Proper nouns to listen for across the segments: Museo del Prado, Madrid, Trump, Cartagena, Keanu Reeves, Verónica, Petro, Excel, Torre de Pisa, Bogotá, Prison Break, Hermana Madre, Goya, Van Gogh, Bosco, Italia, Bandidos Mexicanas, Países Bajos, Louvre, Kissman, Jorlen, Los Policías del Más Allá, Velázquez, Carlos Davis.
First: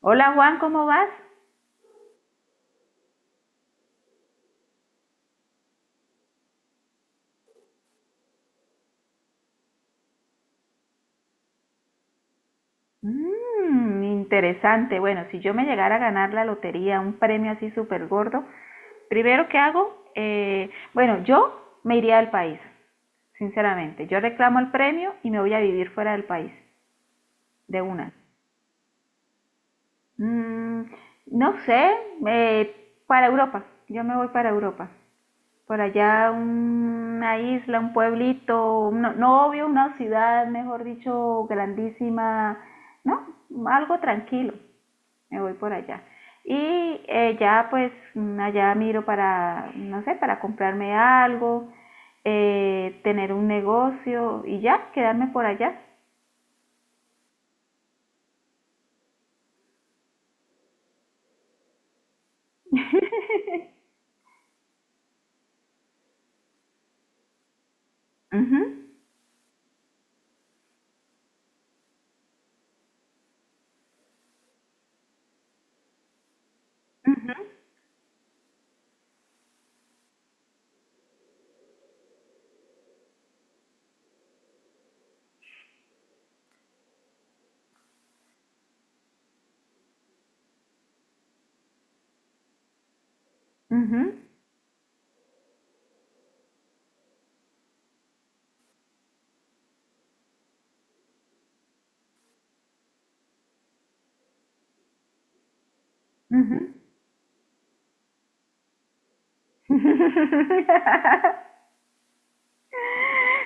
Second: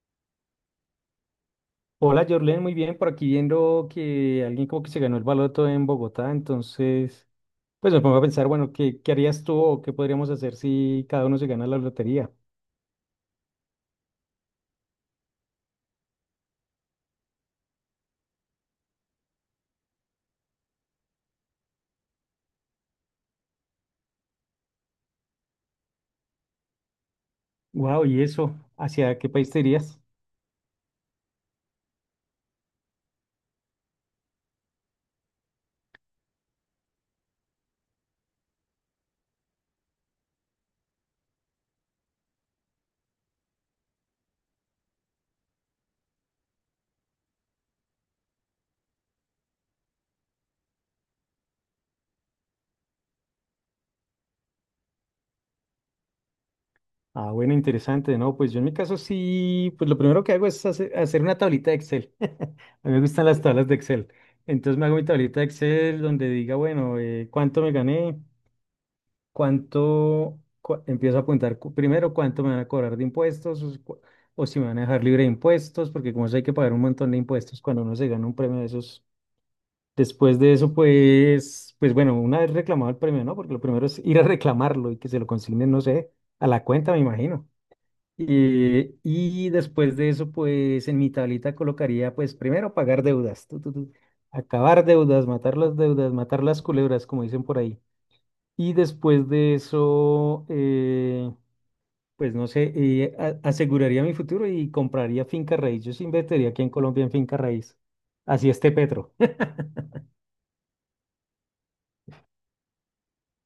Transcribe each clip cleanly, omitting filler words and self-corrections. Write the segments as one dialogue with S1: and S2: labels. S1: Hola Juan, ¿cómo vas?
S2: Hola, Jorlen, muy bien. Por aquí viendo que alguien como que se ganó el baloto en Bogotá, entonces, pues me pongo a pensar, bueno, ¿Qué harías tú o qué podríamos hacer si cada uno se gana la lotería?
S1: Mmm, interesante. Bueno, si yo me llegara a ganar la lotería, un premio así súper gordo, primero que hago, bueno, yo me iría del país, sinceramente. Yo reclamo el premio y me voy a vivir fuera del país, de
S2: Wow,
S1: una.
S2: ¿y eso? ¿Hacia qué país te irías?
S1: Mm, no sé, eh, para Europa. Yo me voy para Europa. Por allá una isla, un pueblito, no, no obvio, una ciudad, mejor dicho, grandísima, ¿no? Algo tranquilo, me voy por allá. Y ya pues allá miro para, no sé, para comprarme algo, tener un negocio y ya, quedarme por allá.
S2: Ah, bueno, interesante, ¿no? Pues yo en mi caso sí, pues lo primero que hago es hacer una tablita de Excel. A mí me gustan las tablas de Excel. Entonces me hago mi tablita de Excel donde diga, bueno, ¿cuánto me gané?
S1: Ujú,
S2: ¿ Empiezo a apuntar primero ¿cuánto me van a cobrar de impuestos, o si me van a dejar libre de impuestos? Porque como eso hay que pagar un montón de impuestos cuando uno se gana un premio de esos. Después de eso, pues, bueno, una vez reclamado el premio, ¿no? Porque lo primero es ir a reclamarlo y que se lo consignen, no sé, a la cuenta, me imagino. Y después de eso, pues en mi tablita colocaría pues primero pagar deudas,
S1: ujú,
S2: acabar deudas, matar las culebras, como dicen por ahí. Y después de eso, pues no sé, aseguraría mi futuro y compraría finca raíz. Yo sí invertiría
S1: ujú,
S2: aquí en Colombia en finca raíz. Así esté Petro.
S1: ujú.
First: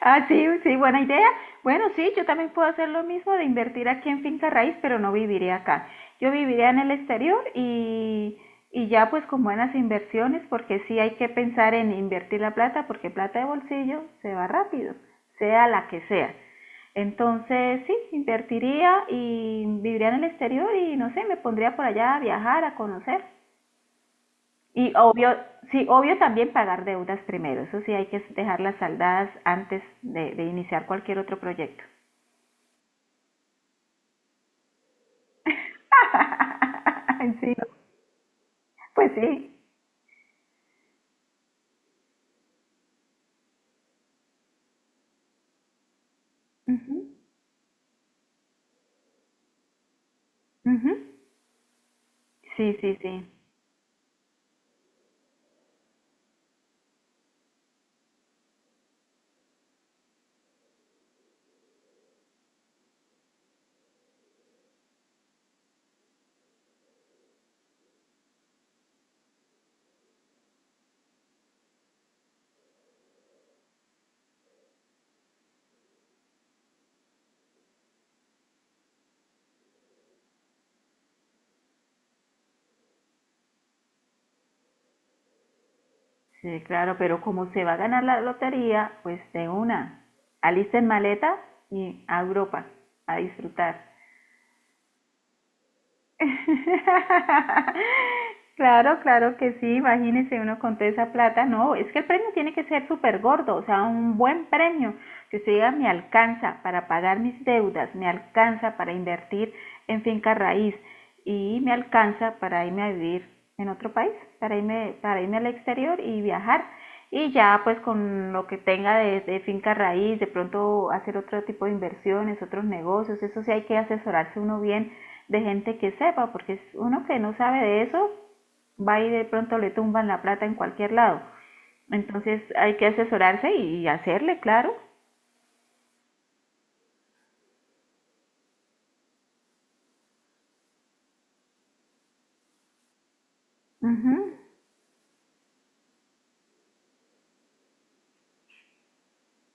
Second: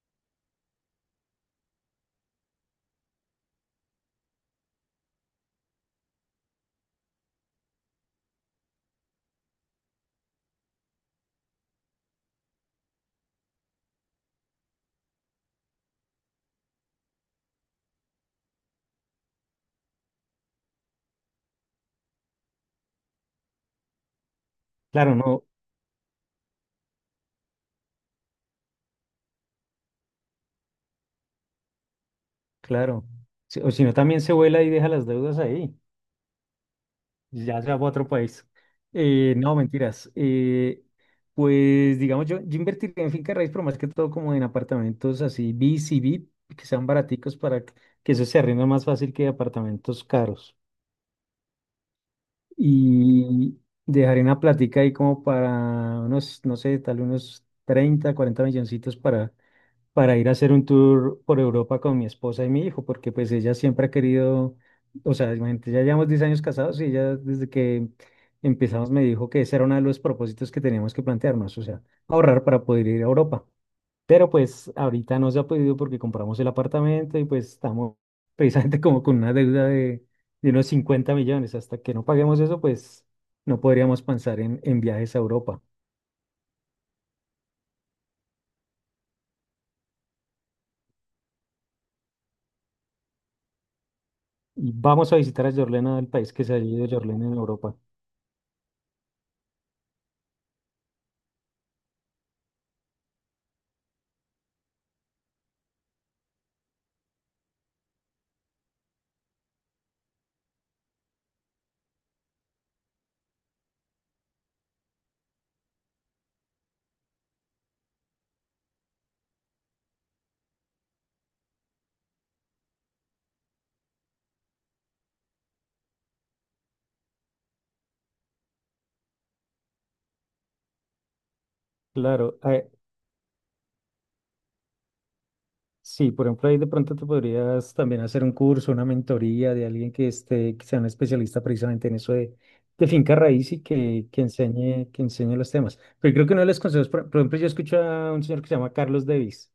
S1: Ah, sí, sí, buena idea. Bueno, sí, yo también puedo hacer lo mismo de invertir aquí en finca raíz, pero no viviré acá. Yo viviré en el exterior y ya pues con buenas inversiones, porque sí hay que pensar en invertir la plata, porque plata de bolsillo se va rápido, sea la que sea. Entonces, sí, invertiría y viviría en el exterior y no sé, me pondría por allá a viajar, a conocer. Y
S2: Claro,
S1: obvio,
S2: no,
S1: sí, obvio también pagar deudas primero. Eso sí, hay que dejarlas saldadas antes de iniciar cualquier otro proyecto.
S2: claro. O si no, también se vuela y deja las deudas ahí.
S1: Sí,
S2: Ya se va a otro país.
S1: pues sí.
S2: No, mentiras. Pues digamos, yo invertiría en finca raíz, pero más que todo como en apartamentos así, B C, B que sean
S1: Ujú,
S2: baraticos para que eso se arrienda más fácil que apartamentos caros.
S1: ujú. Sí, sí, sí.
S2: Y dejaré una plática ahí como para unos, no sé, tal unos 30 40 milloncitos para ir a hacer un tour por Europa con mi esposa y mi hijo, porque pues ella siempre ha querido, o sea, imagínate, ya llevamos 10 años casados y ella desde que empezamos me dijo que ese era uno de los propósitos que teníamos que plantearnos, o sea, ahorrar para poder ir a Europa. Pero pues ahorita no se ha podido porque compramos el apartamento y pues estamos precisamente como con una deuda de unos 50 millones. Hasta que no paguemos eso, pues no podríamos pensar en viajes a Europa.
S1: Sí, claro, pero como se va a ganar la lotería, pues de una. Alisten maleta y a Europa a disfrutar.
S2: Y vamos a visitar a Jorlena, el país que se ha ido Jorlena en Europa.
S1: Claro, claro que sí, imagínese uno con toda esa plata, no, es que el premio tiene que ser súper gordo, o sea, un buen premio, que usted diga, me alcanza para pagar mis deudas, me alcanza para invertir en finca raíz y me alcanza para irme a vivir en otro país, para irme al exterior y viajar. Y ya pues con lo que tenga de finca raíz, de pronto hacer otro tipo de inversiones, otros negocios, eso sí hay que asesorarse uno bien de gente que sepa, porque es uno que no sabe de eso va y de pronto le tumban la plata en cualquier lado.
S2: Claro,
S1: Entonces hay que asesorarse y hacerle, claro.
S2: sí, por ejemplo, ahí de pronto te podrías también hacer un curso, una mentoría de alguien que esté, que sea un especialista precisamente en eso de finca raíz y
S1: Ujú,
S2: que enseñe los temas. Pero creo que uno de los consejos, por ejemplo, yo escucho a un señor que se llama Carlos Davis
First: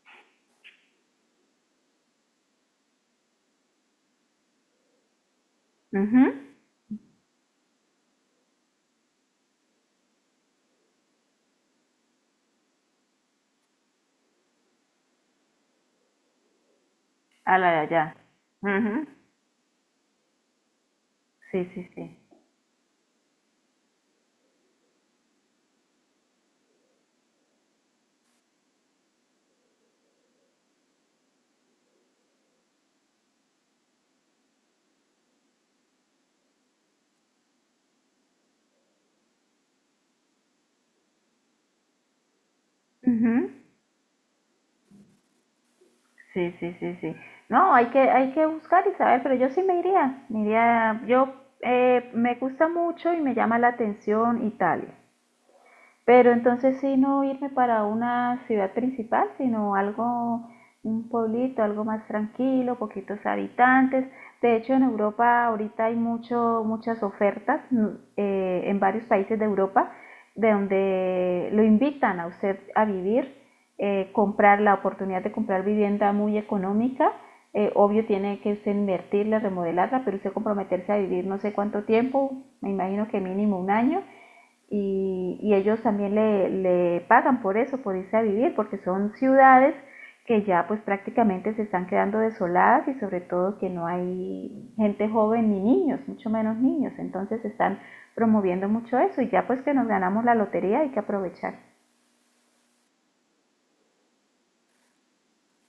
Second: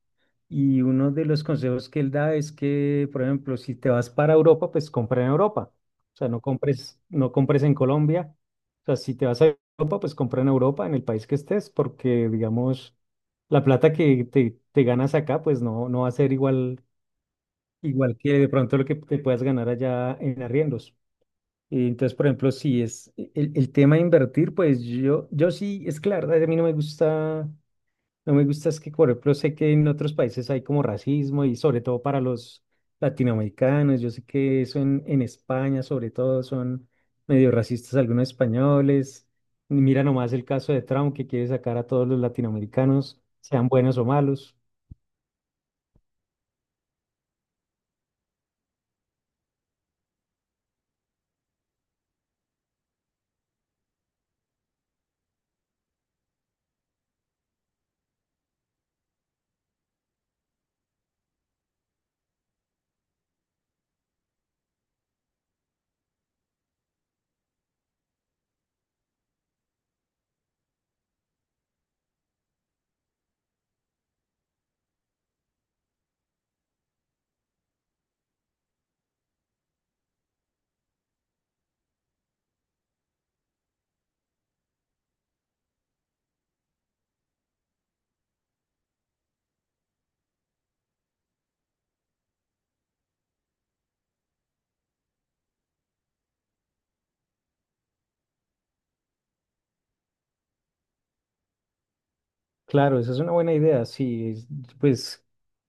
S2: y uno de los consejos que él da es que, por ejemplo, si te vas para Europa, pues compra en Europa. O
S1: ujú.
S2: sea, no compres, no compres en Colombia. O sea, si te vas a Europa, pues compra en Europa, en el país que estés, porque, digamos... la plata que te ganas acá, pues no, no va a ser igual,
S1: A la de allá.
S2: igual que de pronto lo que
S1: Ujú.
S2: te puedas ganar allá en arriendos.
S1: Sí,
S2: Y
S1: sí,
S2: entonces,
S1: sí.
S2: por ejemplo, si es el tema de invertir, pues yo sí, es claro, a mí no me gusta, no me gusta es que, por ejemplo, sé que en otros países hay como racismo y sobre todo para los latinoamericanos, yo sé que eso en España sobre todo son medio racistas algunos españoles. Mira nomás el caso de Trump que quiere sacar a todos los latinoamericanos,
S1: Ujú.
S2: sean buenos o malos.
S1: Sí, sí, sí, sí. No, hay que buscar y saber, pero yo sí me iría, yo me gusta mucho y me llama la atención Italia. Pero entonces sí no irme para una ciudad principal, sino algo, un pueblito, algo más tranquilo, poquitos habitantes. De hecho, en Europa ahorita hay mucho, muchas ofertas, en varios países de Europa de donde lo invitan a usted a vivir, comprar la oportunidad de comprar vivienda muy económica. Obvio tiene que usted invertirla, remodelarla, pero usted comprometerse a vivir no sé cuánto tiempo, me imagino que mínimo un año y ellos también le pagan por eso, por irse a vivir, porque son ciudades que ya pues prácticamente se están quedando desoladas y sobre todo que no hay gente joven ni niños, mucho menos niños. Entonces están promoviendo mucho eso y ya pues que nos ganamos la lotería hay que aprovechar.
S2: Claro, esa es una buena idea, sí, pues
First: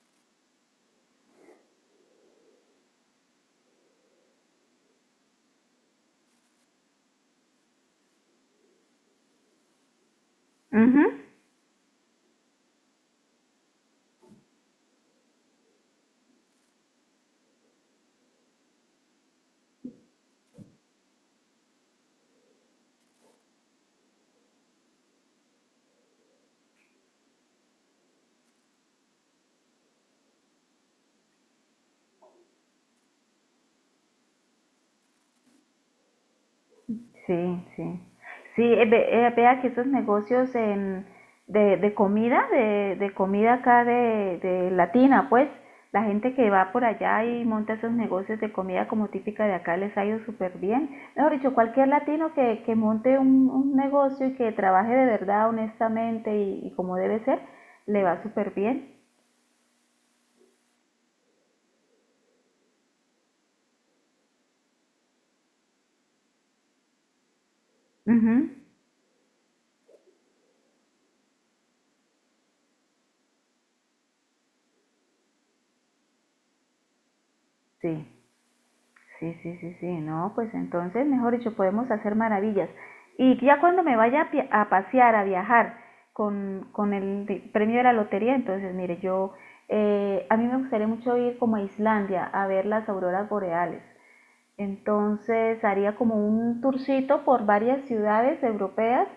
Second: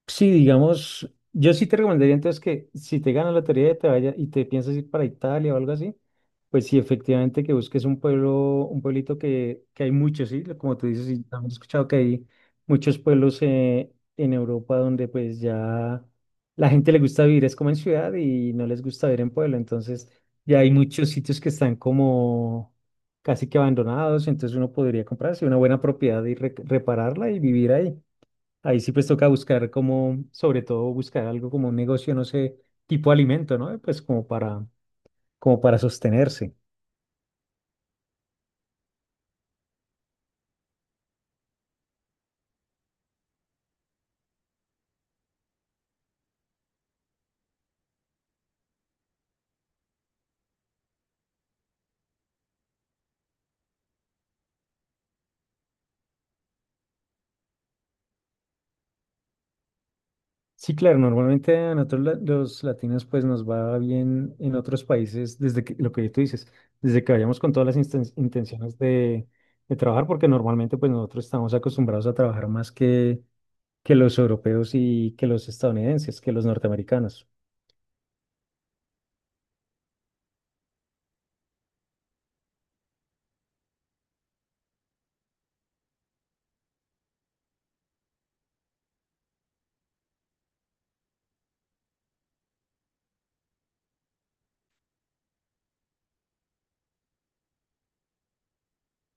S2: sí, digamos, yo sí te recomendaría entonces que si te ganas la lotería y te vaya y te piensas ir para Italia o algo así, pues sí, efectivamente que busques un pueblo, un pueblito que hay muchos, sí, como
S1: Uh
S2: tú dices,
S1: -huh.
S2: y también he escuchado que hay muchos pueblos en Europa donde pues ya la gente le gusta vivir es como en ciudad y no les gusta vivir en pueblo, entonces ya hay muchos sitios que están como casi que abandonados, entonces uno podría comprarse una buena propiedad y repararla y vivir ahí. Ahí sí pues toca buscar como, sobre todo buscar algo como un negocio, no sé, tipo alimento, ¿no? Pues como para, como para sostenerse.
S1: Sí, sí. Sí, vea que estos negocios, de comida, de comida acá de Latina, pues, la gente que va por allá y monta esos negocios de comida como típica de acá les ha ido súper bien. Mejor dicho, cualquier latino que monte un negocio y que trabaje de verdad, honestamente y como debe ser, le va súper bien.
S2: Sí, claro, normalmente a nosotros los latinos pues nos va bien en otros países desde que, lo que tú dices, desde que vayamos con todas las
S1: Ujú.
S2: intenciones de trabajar, porque normalmente pues nosotros estamos acostumbrados a trabajar más que los europeos y que los estadounidenses, que los norteamericanos.
S1: Sí. Sí, sí, sí, sí, no, pues entonces, mejor dicho, podemos hacer maravillas. Y ya cuando me vaya a pasear, a viajar con el premio de la lotería, entonces, mire, a mí me gustaría mucho ir como a Islandia a ver las auroras boreales. Entonces, haría como un tourcito por varias ciudades europeas,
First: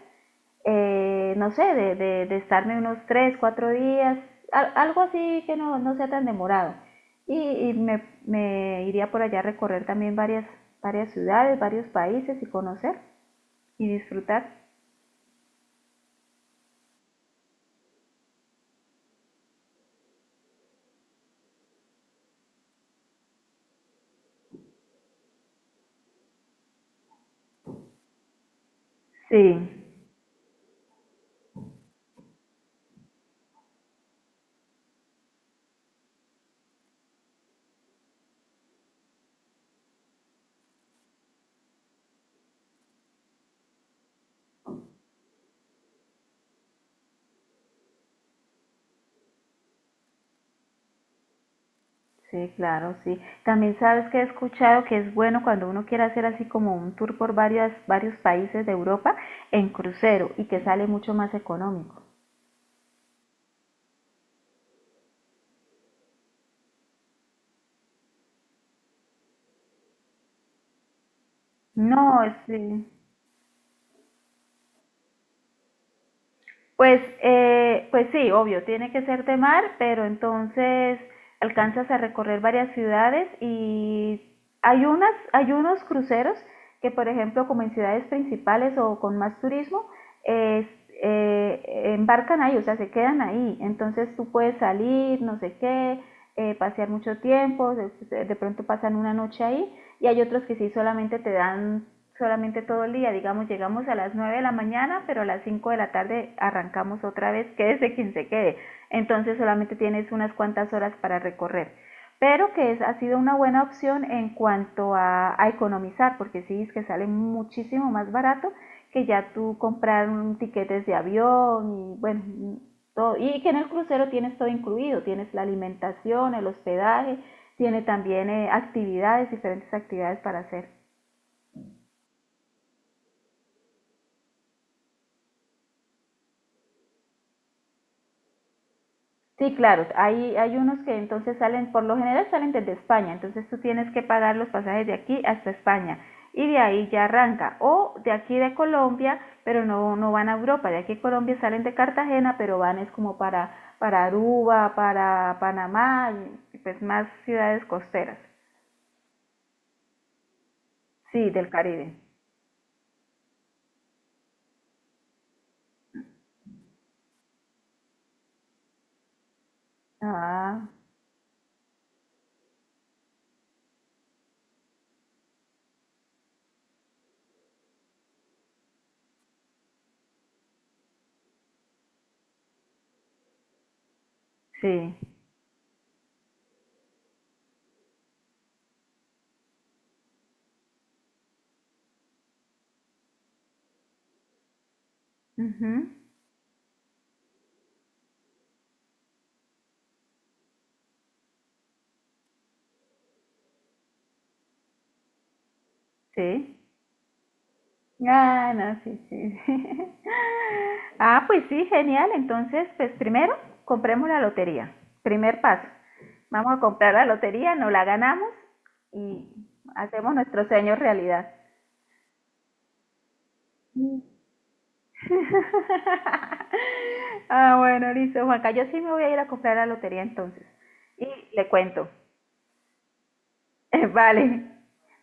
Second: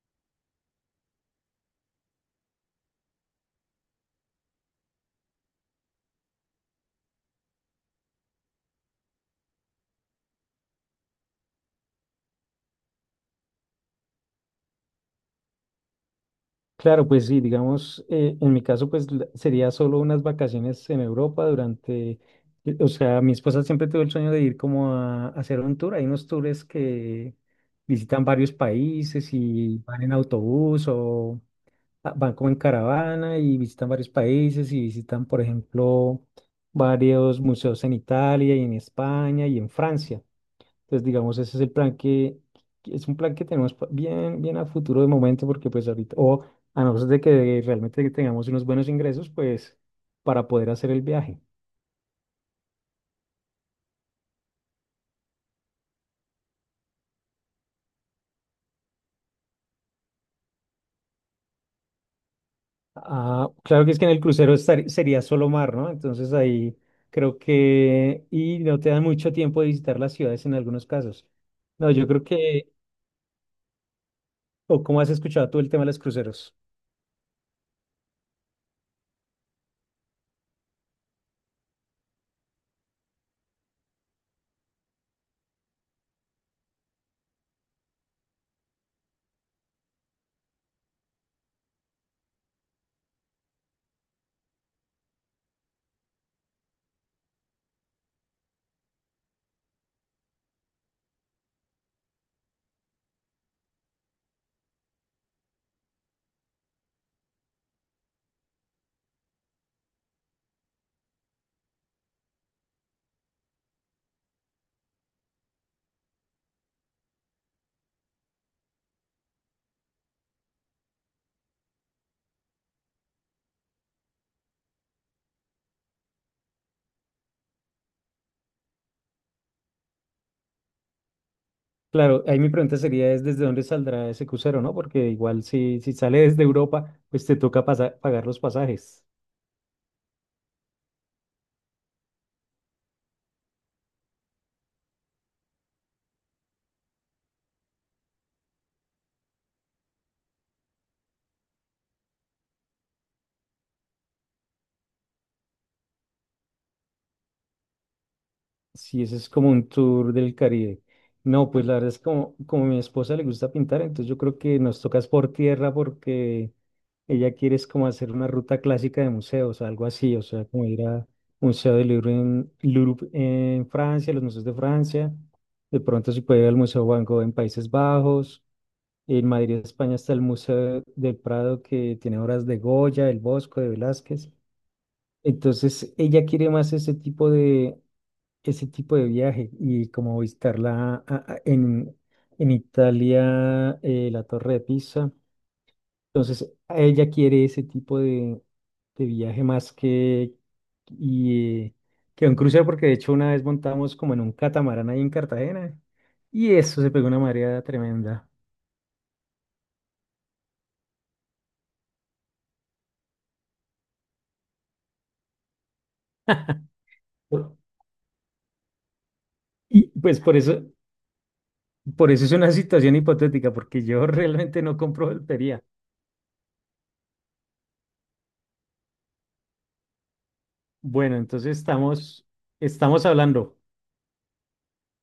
S1: no sé, estarme unos 3 4 días, algo así que no, no sea tan demorado. Y me iría por allá a recorrer también varias ciudades, varios países y conocer y disfrutar.
S2: Claro, pues sí, digamos, en mi caso, pues sería solo unas vacaciones en Europa durante, o sea, mi esposa siempre tuvo el sueño de ir como a hacer un tour. Hay unos tours que visitan varios países
S1: Sí,
S2: y van en autobús o ah, van como en caravana y visitan varios países y visitan, por ejemplo, varios museos en Italia y en España y en Francia. Entonces, digamos, ese es el plan que es un plan que tenemos bien, bien a futuro de momento, porque pues ahorita, o a no ser de que realmente tengamos unos buenos ingresos, pues para poder hacer el viaje.
S1: sí, claro, sí. También sabes que he escuchado que es bueno cuando uno quiere hacer así como un tour por varios países de Europa en crucero y que sale mucho más económico.
S2: Ah, claro que es que en el crucero sería solo mar, ¿no? Entonces ahí creo que, y no te dan mucho tiempo de visitar las ciudades en algunos casos. No,
S1: No,
S2: yo creo
S1: sí,
S2: que, o cómo has escuchado tú el tema de los cruceros.
S1: pues, pues sí, obvio, tiene que ser de mar, pero entonces alcanzas a recorrer varias ciudades y hay unos cruceros que, por ejemplo, como en ciudades principales o con más turismo, es- eh, embarcan ahí, o sea, se quedan ahí. Entonces tú puedes salir, no sé qué, pasear mucho tiempo, de pronto pasan una noche ahí y hay otros que sí solamente te dan solamente todo el día, digamos, llegamos a las 9 de la mañana, pero a las 5 de la tarde arrancamos otra vez, quédese quien se quede. Entonces solamente tienes unas cuantas horas para recorrer. Pero ha sido una buena opción en cuanto a economizar, porque sí es que sale muchísimo más barato que ya tú comprar un tiquetes de avión y bueno, todo. Y que en el crucero tienes todo incluido, tienes la alimentación, el hospedaje, tiene también actividades, diferentes actividades para hacer.
S2: Claro, ahí mi pregunta sería es desde dónde saldrá ese crucero, ¿no? Porque igual si, si sale desde Europa, pues te toca pagar los pasajes.
S1: Sí, claro, hay unos que entonces salen, por lo general salen desde España, entonces tú tienes que pagar los pasajes de aquí hasta España y de ahí ya arranca, o de aquí de Colombia, pero no, no van a Europa, de aquí a Colombia salen de Cartagena, pero van es como para, Aruba, para Panamá, pues más ciudades costeras,
S2: Si ese es como un tour del Caribe.
S1: sí, del
S2: No, pues la verdad
S1: Caribe.
S2: es como, como a mi esposa le gusta pintar, entonces yo creo que nos tocas por tierra porque ella quiere es como hacer una ruta clásica de museos, algo así, o sea, como
S1: Ah,
S2: ir a Museo del Louvre en, Louvre en Francia, los museos de Francia, de pronto si puede ir al Museo Van Gogh en Países Bajos. En Madrid, España, está el Museo del Prado que tiene obras de Goya, del Bosco, de Velázquez.
S1: sí,
S2: Entonces, ella quiere más ese tipo de viaje y como en Italia, la Torre de Pisa.
S1: ujú,
S2: Entonces, ella quiere ese tipo de viaje más que, y, eh, que un crucero, porque de hecho una vez montamos como en un catamarán ahí en Cartagena y
S1: sí.
S2: eso se pegó una marea tremenda.
S1: Ah, no, sí, sí, sí. Ah, pues sí, genial. Entonces, pues primero compremos la lotería. Primer paso. Vamos a comprar la lotería,
S2: Por-
S1: nos la ganamos y
S2: Y
S1: hacemos
S2: pues por
S1: nuestro
S2: eso.
S1: sueño realidad.
S2: Por eso es una situación hipotética, porque yo realmente no compro peluquería.
S1: Ah, bueno, listo, Juanca. Yo sí me voy a ir a comprar la lotería entonces. Y
S2: Bueno,
S1: le
S2: entonces
S1: cuento.
S2: estamos, estamos hablando.
S1: Vale.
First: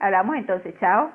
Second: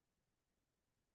S1: Hablamos entonces. Chao.